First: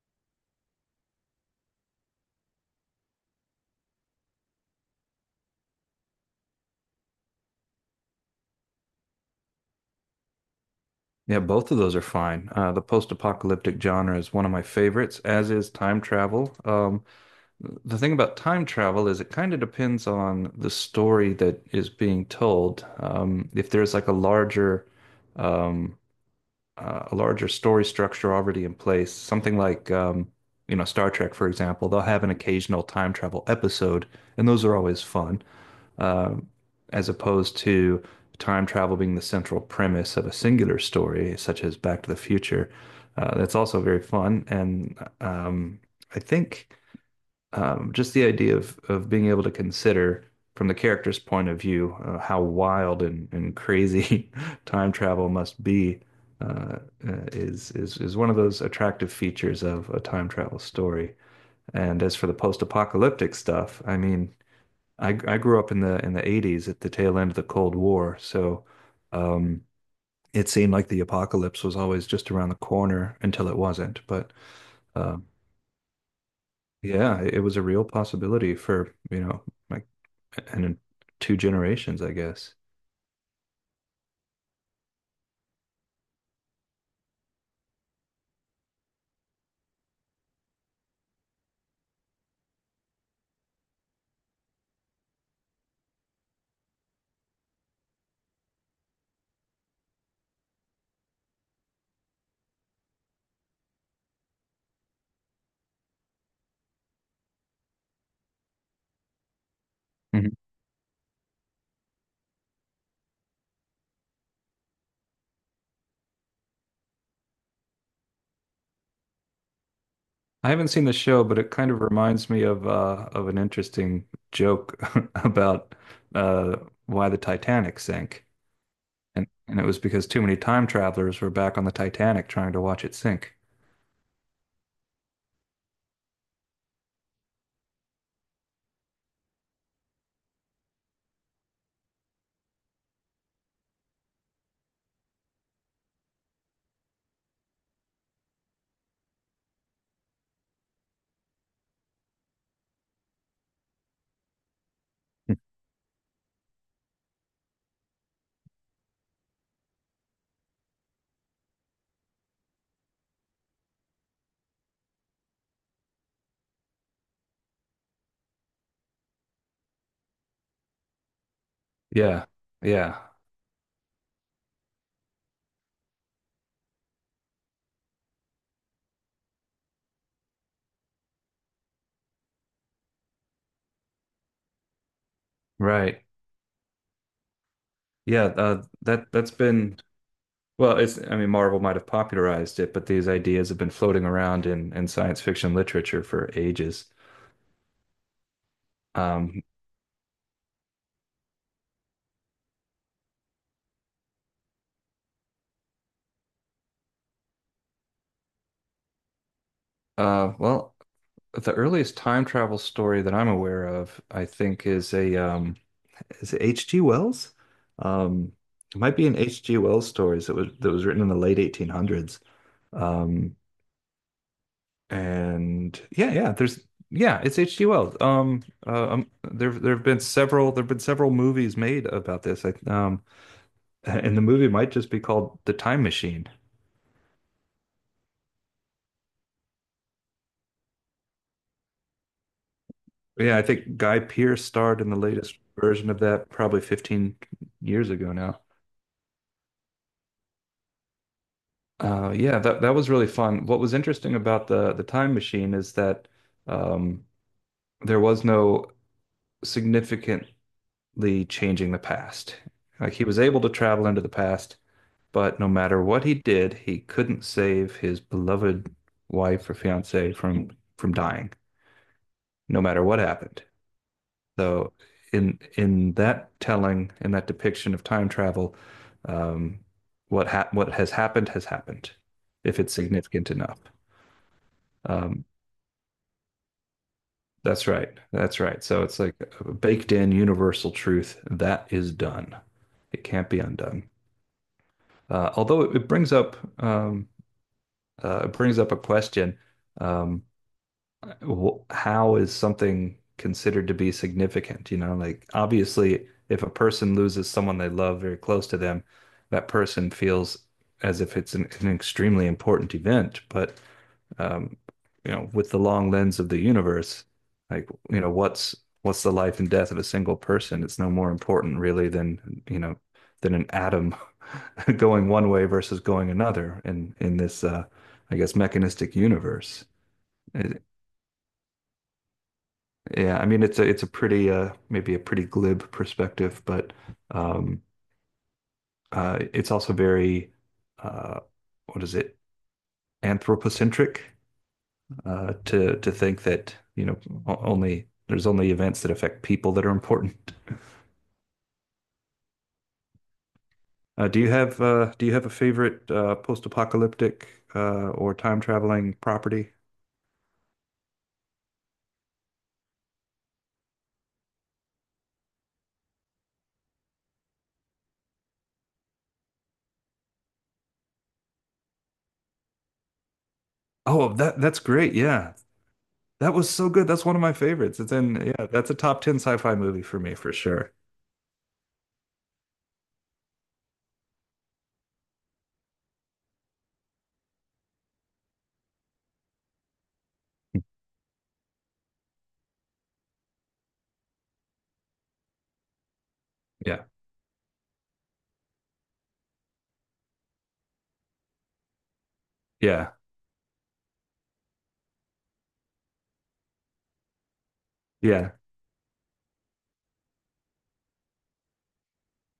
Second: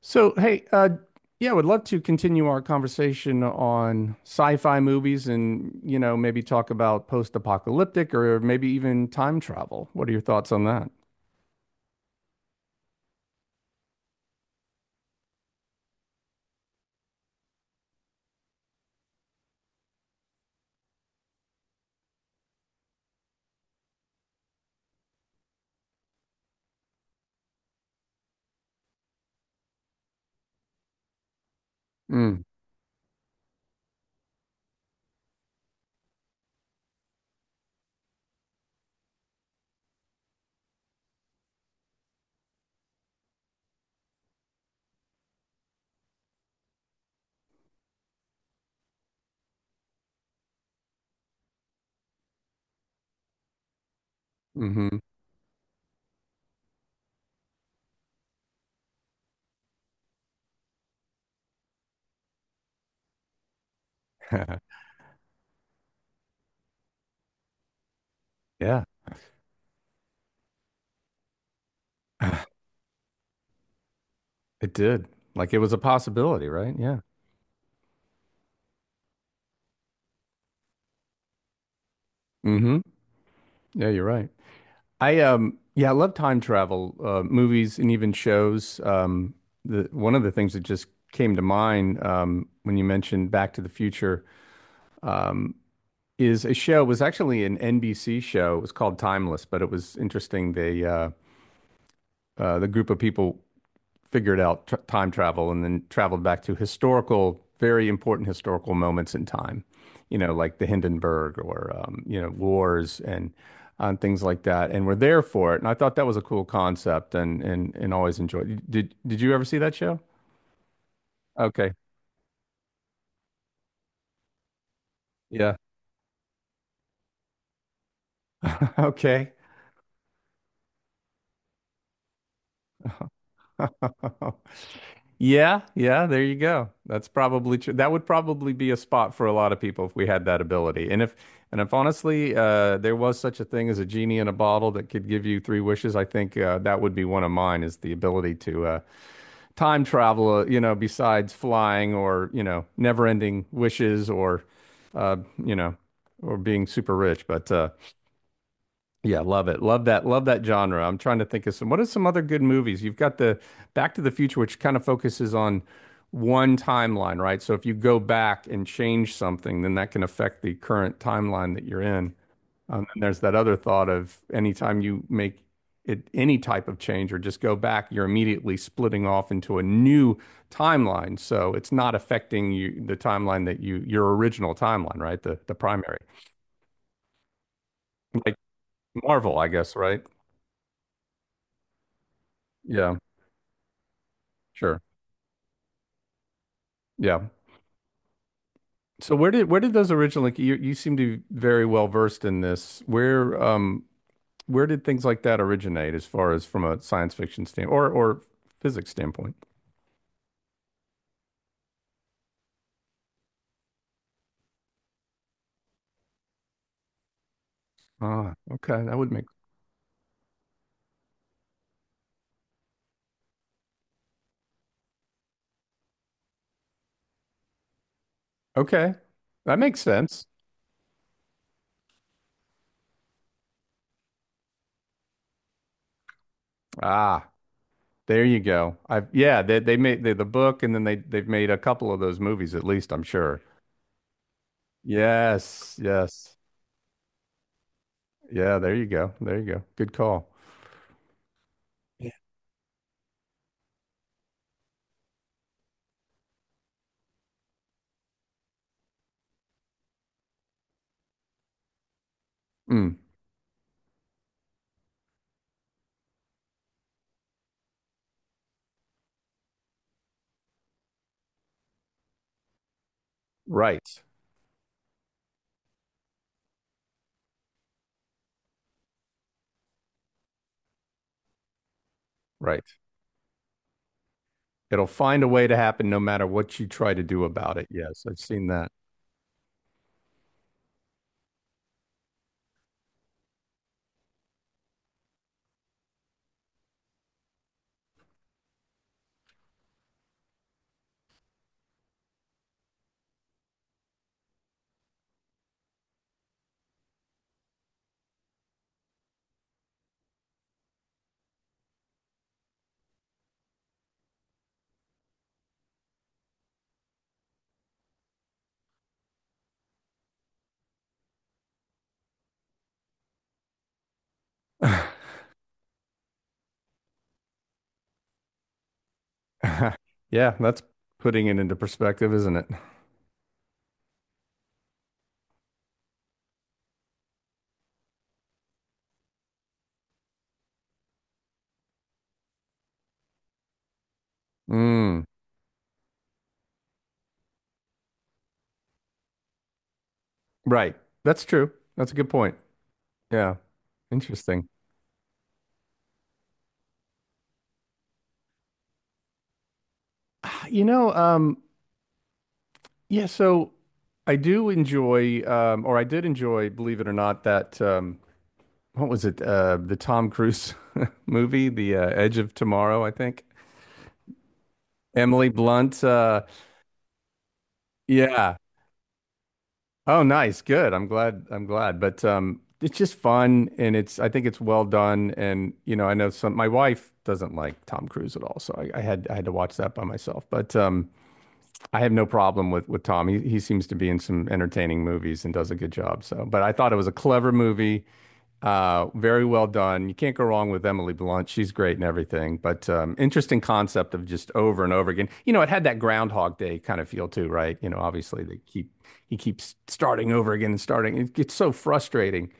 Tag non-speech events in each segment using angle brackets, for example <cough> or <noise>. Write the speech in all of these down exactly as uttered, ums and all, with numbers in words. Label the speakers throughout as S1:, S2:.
S1: So, hey, uh, yeah, I would love to continue our conversation on sci-fi movies and, you know, maybe talk about post-apocalyptic or maybe even time travel. What are your thoughts on that?
S2: Yeah, both of those are fine. Uh, the post-apocalyptic genre is one of my favorites, as is time travel. Um, the thing about time travel is it kind of depends on the story that is being told. Um, if there's like a larger, um, uh, a larger story structure already in place, something like, um, you know, Star Trek, for example, they'll have an
S1: Mm,
S2: occasional time travel episode, and those are always fun um, as opposed to time travel being the central premise of a singular story, such as Back to the Future. Uh, that's also very fun, and um, I think um, just the idea of of being able to consider from the character's point of view uh, how wild and, and crazy <laughs> time
S1: mm-hmm.
S2: travel must be uh, uh, is is is one of those attractive features of a time travel story. And as for the post-apocalyptic stuff, I mean,
S1: <laughs>
S2: I I grew up in the in the eighties at the tail end of the Cold War, so
S1: Yeah,
S2: um, it seemed like the apocalypse was always just around the
S1: <sighs>
S2: corner until it wasn't. But
S1: it did.
S2: um,
S1: Like it was a possibility, right? Yeah.
S2: yeah, it, it was a real possibility for, you know, like and in two generations, I guess.
S1: Mm-hmm. Yeah, you're right. I um yeah, I love time travel uh, movies and even shows. Um, the one of the things that just came to mind um, when you mentioned Back to the Future. Um, is a show was actually an N B C show. It was called Timeless, but it was interesting. They uh, uh, the group of people figured out tr time travel and then traveled back to historical, very important historical moments in time. You
S2: Mhm.
S1: know, like the Hindenburg or um, you know, wars and and things like that, and were there for it. And I thought that was a cool concept, and and and always enjoyed. Did did you ever see that show?
S2: I haven't seen the show, but it kind
S1: Okay,
S2: of reminds me of uh, of an interesting joke <laughs>
S1: yeah,
S2: about uh, why the Titanic sank.
S1: <laughs>
S2: And,
S1: okay.
S2: and it was because too many time travelers were back on the Titanic trying to watch it sink.
S1: <laughs> Yeah, yeah, there you go. That's probably true. That would probably be a spot for a lot of people if we had that ability. And if and if honestly, uh, there was such a thing as a genie in a bottle that could give you three wishes, I think uh, that would be one of mine is the ability to uh, time travel, uh, you know, besides flying or, you know, never-ending wishes or uh, you know, or being super rich. But uh yeah, love it. Love that. Love that genre. I'm trying to think of some. What are some other good movies? You've got the Back to the Future, which kind of focuses on one timeline, right? So if you go back and change something, then that can affect the current timeline that you're in.
S2: Yeah.
S1: Um,
S2: Yeah.
S1: and there's that other thought of anytime you make it any type of change or just go back, you're immediately splitting off into a new timeline. So it's not affecting you the timeline that you your original timeline, right? The the primary.
S2: Right. Yeah,
S1: Like
S2: uh, that that's
S1: Marvel, I guess,
S2: been
S1: right?
S2: well, it's I mean Marvel might have popularized it, but
S1: Yeah,
S2: these ideas have been floating around in
S1: sure.
S2: in science fiction literature for ages.
S1: Yeah. So where
S2: Um
S1: did where did those originally you you seem to be very well versed in this. Where um where did things like that originate as far as from a science fiction standpoint or or physics standpoint?
S2: uh well, the earliest time travel story that I'm aware of, I think is a um is it H G. Wells? Um,
S1: Ah,
S2: it
S1: okay.
S2: might
S1: That
S2: be
S1: would
S2: an
S1: make
S2: H G. Wells stories that was that was written in the late eighteen hundreds. Um And yeah, yeah, there's yeah, it's H G. Wells. Um, uh,
S1: okay.
S2: um, there
S1: That
S2: there
S1: makes
S2: have been
S1: sense.
S2: several there have been several movies made about this. I, um, <laughs> and the movie might just be called The Time Machine.
S1: Ah, there you go. I've yeah, they they made the the book and then they they've made a couple of those movies at least, I'm
S2: Yeah,
S1: sure.
S2: I think Guy Pearce starred in the latest
S1: Yes,
S2: version of that
S1: yes.
S2: probably fifteen years ago now.
S1: Yeah, there you go. There you go. Good call. Yeah.
S2: Uh, yeah, that that was really fun. What was interesting about the the Time Machine is that um, there was no significantly changing the past. Like
S1: Mm,
S2: he was able to travel into the past. But no matter what he did, he couldn't save his beloved wife or fiancée from from dying, no matter what happened.
S1: right,
S2: Though in in that telling, in that depiction of time travel, um, what ha what has happened has happened, if
S1: right.
S2: it's significant enough.
S1: It'll find
S2: Um,
S1: a way to happen no matter what you try to do about it.
S2: that's right.
S1: Yes, I've
S2: That's
S1: seen
S2: right.
S1: that.
S2: So it's like a baked in universal truth that is done. It can't be undone. Uh, although it, it brings up um, uh, it brings up a question. Um, wh- how is something considered to be significant? You know, like obviously, if a person loses someone they love very close to them, that person feels as if it's an, an extremely important event. But um, you know, with the long lens of the universe, like you know, what's what's the life and death of a single person? It's no more important really than you know than an atom <laughs> going
S1: <laughs>
S2: one way versus going another in in this uh, I guess mechanistic universe.
S1: Yeah, that's putting it into perspective, isn't it?
S2: Yeah, I mean it's a it's a pretty uh maybe a pretty glib perspective, but um uh it's also very uh what is it? Anthropocentric
S1: Mm,
S2: uh to to think that, you know, o- only there's only events that affect people that are important.
S1: right. That's true. That's a good point. Yeah.
S2: Uh do you
S1: Interesting.
S2: have uh do you have a favorite uh post-apocalyptic uh or time traveling property?
S1: You know, um, yeah, so I do enjoy, um, or I did enjoy, believe it or not, that um, what was it? Uh, the Tom Cruise <laughs> movie, The uh, Edge of Tomorrow, I think.
S2: Oh, that that's great.
S1: Emily
S2: Yeah.
S1: Blunt. Uh,
S2: That was so good. That's one of my favorites. It's in
S1: yeah,
S2: Yeah, that's a top ten sci-fi movie for
S1: oh,
S2: me for
S1: nice.
S2: sure.
S1: Good. I'm glad. I'm glad. But um, it's just fun, and it's. I think it's well done. And you know, I know some. My wife doesn't like Tom Cruise at all, so I, I had I had to watch that by myself. But um, I have no problem with with Tom. He he seems to be in some entertaining movies and does a good job. So, but I thought it
S2: Yeah.
S1: was a clever movie. Uh, very well done. You can't go wrong with Emily Blunt. She's great and everything. But
S2: Yeah.
S1: um, interesting concept of just over and over again. You know, it had that Groundhog Day kind of feel too, right? You know, obviously
S2: Yeah.
S1: they keep he keeps starting over again and starting. It gets so frustrating,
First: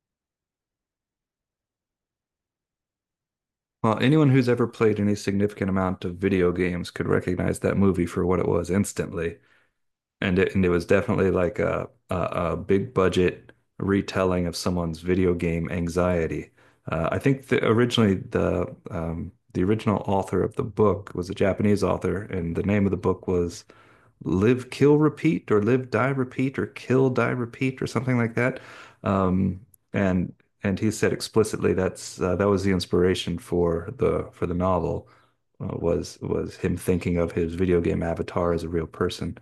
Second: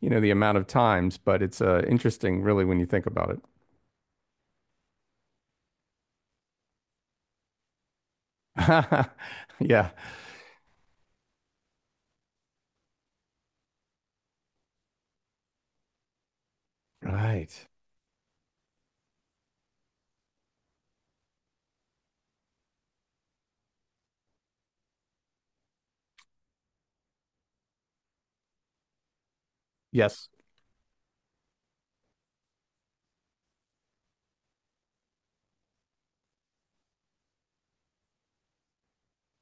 S1: you know, the amount of times. But it's uh, interesting, really, when you think about it.
S2: Well, anyone who's ever played any significant amount of video games could recognize that movie for what it was
S1: <laughs>
S2: instantly.
S1: Yeah.
S2: And it, and it was definitely like a, a, a big budget retelling of someone's video game anxiety. Uh, I think
S1: Right.
S2: the, originally the um, the original author of the book was a Japanese author, and the name of the book was live, kill, repeat, or live, die, repeat, or kill, die, repeat, or something like that. Um,
S1: Yes.
S2: and and he said explicitly that's uh, that was the inspiration for the for the novel uh, was was him thinking of his video game avatar as a real person.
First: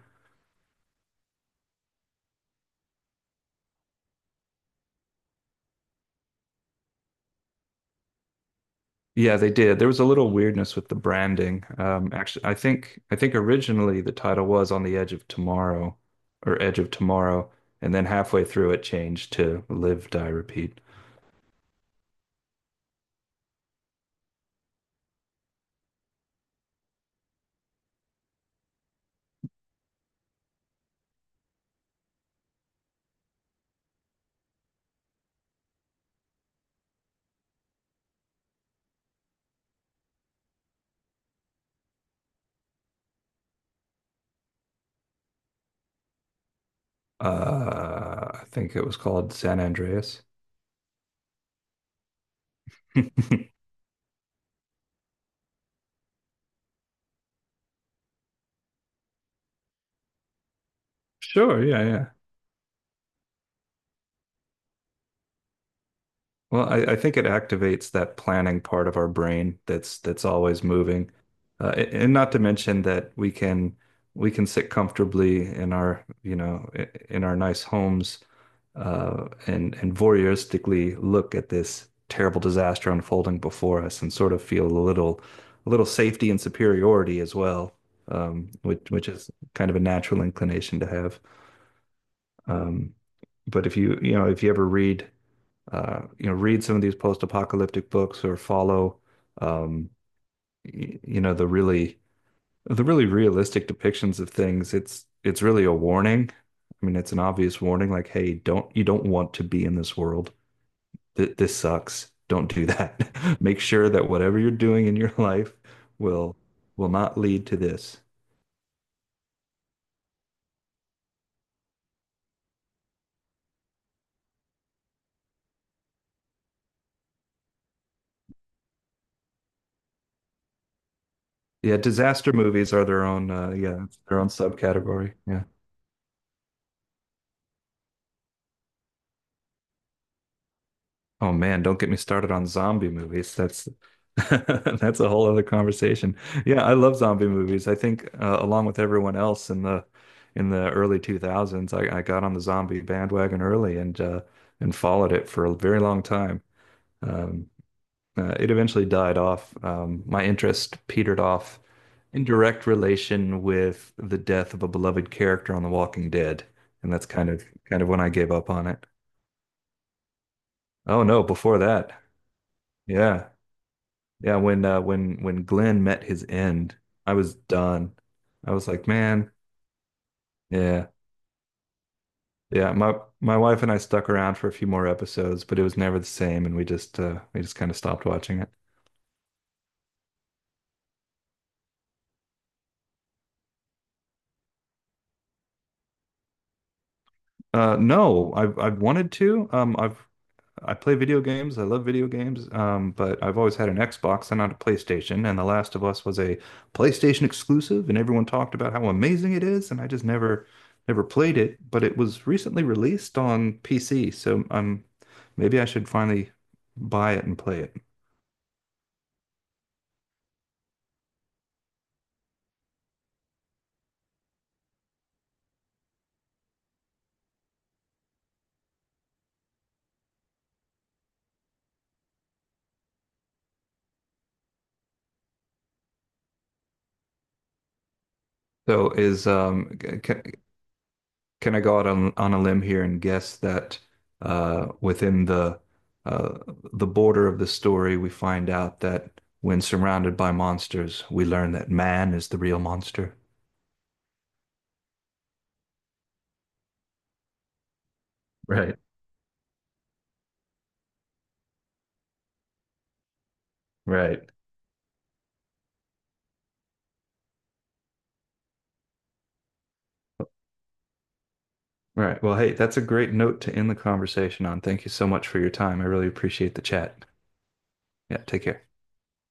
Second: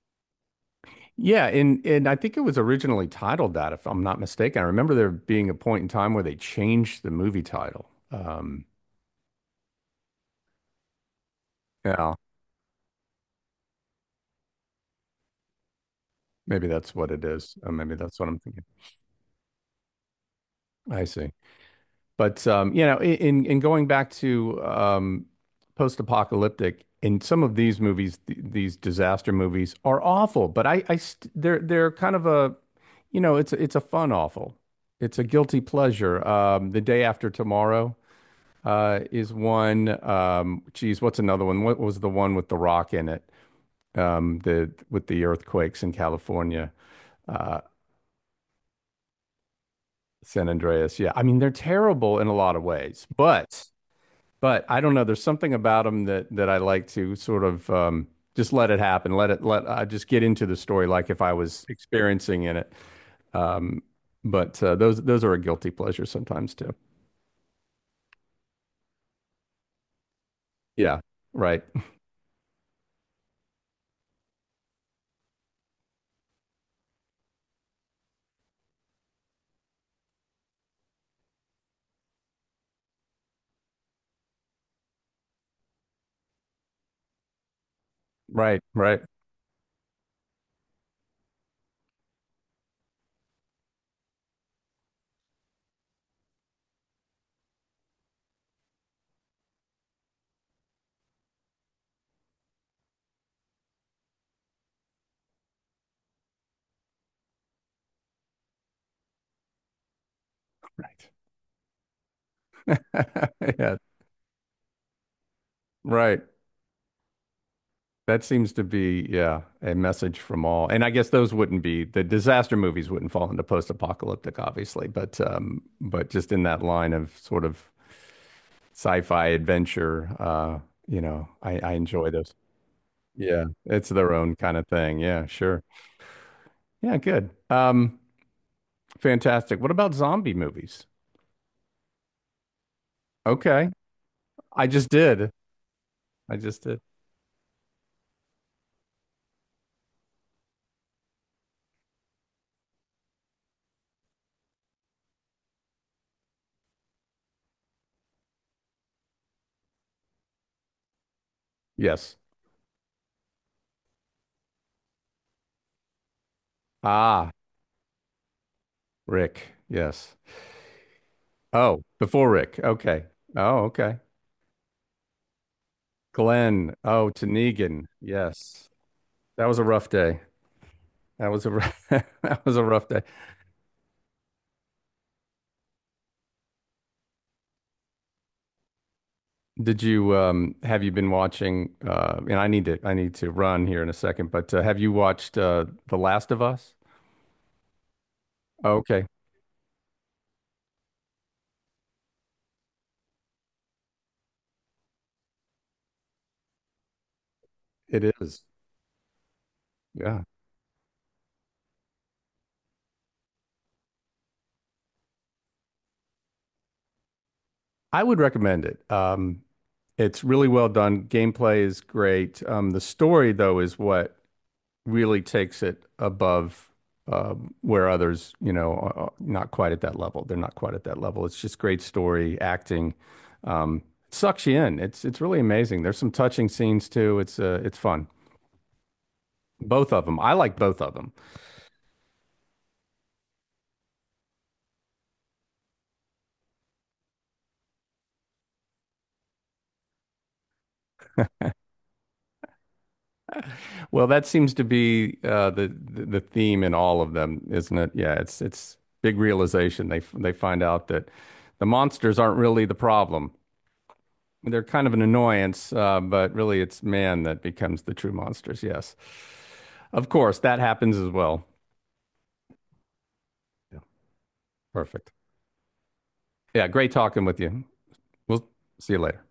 S1: Yeah, and and I think it was originally titled that, if I'm not mistaken. I remember there being a point in time where they changed the movie title. Um,
S2: Yeah, they did. There was a little weirdness with the branding. Um,
S1: yeah,
S2: actually, I think I think originally the title was On the Edge of Tomorrow or
S1: maybe
S2: Edge of
S1: that's what it
S2: Tomorrow,
S1: is. Uh,
S2: and
S1: maybe
S2: then
S1: that's what I'm
S2: halfway
S1: thinking.
S2: through it changed to Live, Die, Repeat.
S1: I see. But um, you know, in in going back to um, post-apocalyptic, in some of these movies, th these disaster movies are awful. But I, I st they're they're kind of a, you know, it's it's a fun awful. It's a guilty pleasure. Um, The Day After Tomorrow uh, is one. Um, geez, what's another one? What was the one with The Rock in it? Um, the with the earthquakes in California. Uh,
S2: Uh, I think it was called San Andreas.
S1: San Andreas. Yeah. I mean, they're terrible in a lot of ways, but
S2: <laughs>
S1: but I don't know. There's something about them that that I like to sort of um, just let it happen. Let it let I just get into the story like if I
S2: Sure,
S1: was
S2: yeah, yeah.
S1: experiencing in it. Um, but uh, those those are a guilty pleasure sometimes
S2: Well,
S1: too.
S2: I, I think it activates that planning part of our brain that's that's always
S1: Yeah.
S2: moving.
S1: Right.
S2: Uh, a-
S1: <laughs>
S2: and not to mention that we can we can sit comfortably in our, you know, i- in our nice homes uh, and and voyeuristically look at this terrible disaster unfolding before us and sort of feel a little a little safety and superiority as well, um,
S1: Right.
S2: which
S1: Right.
S2: which is kind of a natural inclination to have. Um, but if you, you know, if you ever read, uh, you know, read some of these post-apocalyptic books or follow, um, y- you know, the really, the really realistic depictions of things, it's, it's really a warning. I mean, it's an obvious warning, like, hey, don't, you don't want to be in this world. Th This sucks. Don't do
S1: <laughs>
S2: that. <laughs> Make
S1: Yeah.
S2: sure that whatever you're doing in your <laughs> life
S1: Right.
S2: will, will not lead to this.
S1: That seems to be, yeah, a message from all. And I guess those wouldn't be the disaster movies wouldn't fall into post-apocalyptic, obviously, but um, but just in that line of sort of sci-fi adventure, uh, you know, I, I
S2: Yeah,
S1: enjoy
S2: disaster
S1: those.
S2: movies are their own,
S1: Yeah,
S2: uh, yeah,
S1: it's
S2: it's
S1: their
S2: their own
S1: own kind of thing.
S2: subcategory.
S1: Yeah,
S2: Yeah.
S1: sure. Yeah, good. Um, fantastic. What about zombie movies?
S2: Oh man, don't get me started on zombie movies.
S1: Okay,
S2: That's <laughs>
S1: I just
S2: that's a whole
S1: did.
S2: other conversation.
S1: I just
S2: Yeah, I
S1: did.
S2: love zombie movies. I think uh, along with everyone else in the in the early two thousands, I, I got on the zombie bandwagon early and uh, and followed it for a very long time. Um, uh, it eventually died off. Um, my interest petered off
S1: Yes.
S2: in direct relation with the death of a beloved character on The Walking Dead, and that's kind
S1: Ah,
S2: of kind of when I gave up on it.
S1: Rick. Yes.
S2: Oh no, before
S1: Oh,
S2: that.
S1: before Rick. Okay.
S2: Yeah,
S1: Oh, okay.
S2: yeah, when uh, when when Glenn met his
S1: Glenn.
S2: end,
S1: Oh,
S2: I was
S1: to
S2: done. I was
S1: yes.
S2: like, man,
S1: That was a rough day.
S2: yeah,
S1: That was a rough, <laughs> that was a
S2: yeah.
S1: rough
S2: My
S1: day.
S2: my wife and I stuck around for a few more episodes, but it was never the same, and we just uh, we just kind of stopped watching it.
S1: Did you um have you been watching uh and I need to I need to run here in a second, but uh, have you watched uh The Last of Us?
S2: Uh, no, I've I've
S1: Okay.
S2: wanted to. Um, I've I play video games. I love video games. Um, but I've always had an Xbox and not a PlayStation. And The Last of Us was a PlayStation exclusive, and
S1: It
S2: everyone
S1: is.
S2: talked about how amazing it is. And I just
S1: Yeah.
S2: never, never played it. But it was recently released on P C, so um, maybe I should finally buy it and play it.
S1: I would recommend it. Um it's really well done. Gameplay is great. Um the story though is what really takes it above um, where others, you know, are not quite at that level. They're not quite at that level. It's just great story, acting. Um, it sucks you in. It's it's really amazing. There's some touching scenes too. It's uh, it's fun.
S2: So is um,
S1: Both of
S2: c-
S1: them. I like both of them.
S2: Can I go out on, on a limb here and guess that uh, within the uh, the border of the story, we find out that when surrounded by monsters, we learn that man is the real monster.
S1: Well, that seems to be uh, the the theme in all of them, isn't it? Yeah, it's
S2: Right,
S1: it's big realization. They they find out that the monsters aren't really the problem.
S2: right.
S1: They're kind of an annoyance, uh, but really it's man that becomes the true monsters. Yes. Of course, that happens as well.
S2: Right. Well, hey, that's a great note to end the
S1: Yeah.
S2: conversation on. Thank you so
S1: Perfect.
S2: much for your time. I really appreciate the
S1: Yeah, great
S2: chat.
S1: talking with you.
S2: Yeah, take
S1: We'll
S2: care.
S1: see you later.